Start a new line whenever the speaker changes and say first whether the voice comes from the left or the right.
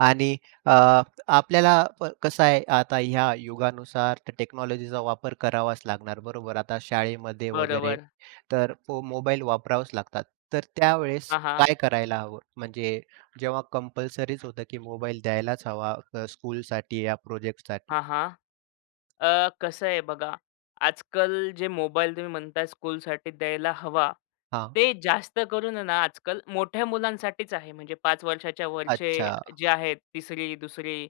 right: आणि अ, आपल्याला कसं आहे आता ह्या युगानुसार त्या टेक्नॉलॉजीचा वापर करावाच लागणार, बरोबर. आता शाळेमध्ये वगैरे
left: बरोबर.
right: तर मोबाईल वापरावाच लागतात. तर त्यावेळेस
left: हां, हां.
right: काय करायला हवं? म्हणजे जेव्हा कंपल्सरीच होतं की मोबाईल द्यायलाच हवा स्कूलसाठी या प्रोजेक्टसाठी.
left: हां, हां. अ, कसं आहे बघा आजकाल जे मोबाईल तुम्ही म्हणताय स्कूलसाठी द्यायला हवा,
right: हां.
left: ते जास्त करून ना आजकाल मोठ्या मुलांसाठीच आहे. म्हणजे 5 वर्षाच्या वरचे
right: अच्छा.
left: जे आहेत 3री-2री.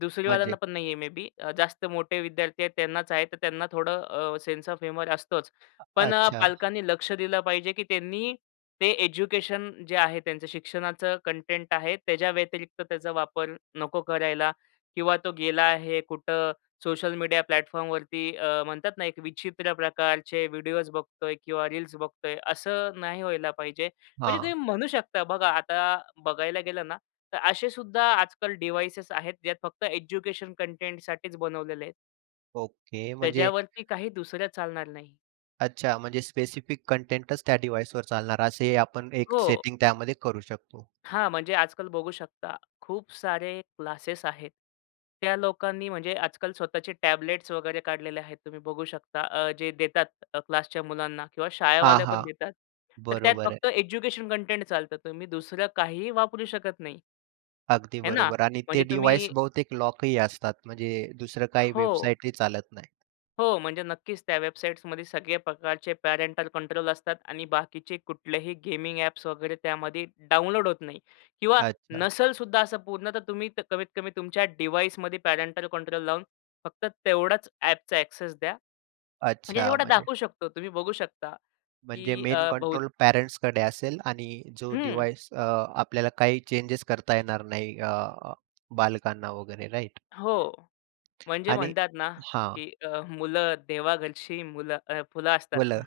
left: 2री
right: म्हणजे
left: वाल्यांना पण नाहीये मे बी जास्त मोठे विद्यार्थी आहेत त्यांनाच आहे. तर त्यांना थोडं सेन्स ऑफ ह्युमर असतोच.
right: अ
left: पण
right: अच्छा.
left: पालकांनी लक्ष दिलं पाहिजे, की त्यांनी ते एज्युकेशन जे आहे त्यांचं शिक्षणाचं कंटेंट आहे त्याच्या व्यतिरिक्त त्याचा वापर नको करायला किंवा तो गेला आहे कुठं सोशल मीडिया प्लॅटफॉर्मवरती म्हणतात ना एक विचित्र प्रकारचे व्हिडिओस बघतोय किंवा रील्स बघतोय असं नाही व्हायला पाहिजे. म्हणजे तुम्ही
right: हां.
left: म्हणू शकता बघा आता बघायला गेलं ना तर असे सुद्धा आजकाल डिव्हाइसेस आहेत जे फक्त एज्युकेशन कंटेंटसाठीच बनवलेले आहेत.
right: ओके. म्हणजे
left: त्याच्यावरती काही दुसरं चालणार नाही.
right: अच्छा. म्हणजे स्पेसिफिक कंटेंटच त्या डिव्हाइसवर चालणार असेही आपण एक
left: हो.
right: सेटिंग त्यामध्ये करू शकतो.
left: हां. म्हणजे आजकाल बघू शकता. खूप सारे क्लासेस आहेत, त्या लोकांनी म्हणजे आजकाल स्वतःचे टॅबलेट्स वगैरे काढलेले आहेत. तुम्ही बघू शकता अ, जे देतात क्लासच्या मुलांना किंवा
right: हां,
left: शाळेवाले
right: हां.
left: पण देतात. तर त्यात
right: बरोबर
left: फक्त
right: आहे.
left: एज्युकेशन कंटेंट चालतं. तुम्ही दुसरं काहीही वापरू शकत नाही.
right: अगदी
left: है ना.
right: बरोबर आणि ते
left: म्हणजे
right: डिव्हाइस
left: तुम्ही
right: बहुतेक लॉकही असतात म्हणजे दुसरं काही
left: हो.
right: वेबसाईटही चालत नाही.
left: हो. म्हणजे नक्कीच त्या वेबसाईट्समध्ये सगळे प्रकारचे पॅरेंटल कंट्रोल असतात आणि बाकीचे कुठलेही गेमिंग ॲप्स वगैरे त्यामध्ये डाउनलोड होत नाही किंवा
right: अच्छा.
left: नसेल सुद्धा असं पूर्ण तुम्ही कमीत कमी तुमच्या डिव्हाइसमध्ये पॅरेंटल कंट्रोल लावून फक्त तेवढाच ॲपचा ॲक्सेस द्या. म्हणजे
right: अच्छा
left: जेवढा
right: म्हणजे
left: दाखवू शकतो. तुम्ही बघू शकता,
right: म्हणजे
left: की
right: मेन
left: अ, बहू
right: कंट्रोल पेरेंट्सकडे असेल आणि जो
left: हं.
right: डिव्हाइस अ, आपल्याला काही चेंज करता येणार नाही अ, बालकांना वगैरे राइट?
left: हो. म्हणजे म्हणतात ना, की अ, मुलं देवाघरची मुलं फुलं असतात.
right: मुलं.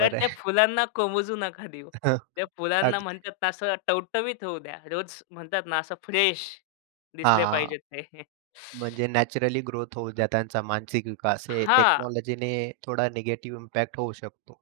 left: तर त्या
right: आहे.
left: फुलांना कोमेजू नका देऊ.
right: हं.
left: त्या फुलांना
right: अगदी.
left: म्हणतात ना असं टवटवीत होऊ द्या. रोज म्हणतात ना असं फ्रेश दिसले
right: हां.
left: पाहिजेत ते.
right: म्हणजे नॅचरली ग्रोथ होऊ द्या, त्यांचा मानसिक विकास. हे
left: हां.
right: टेक्नॉलॉजीने थोडा निगेटिव्ह इम्पॅक्ट होऊ शकतो.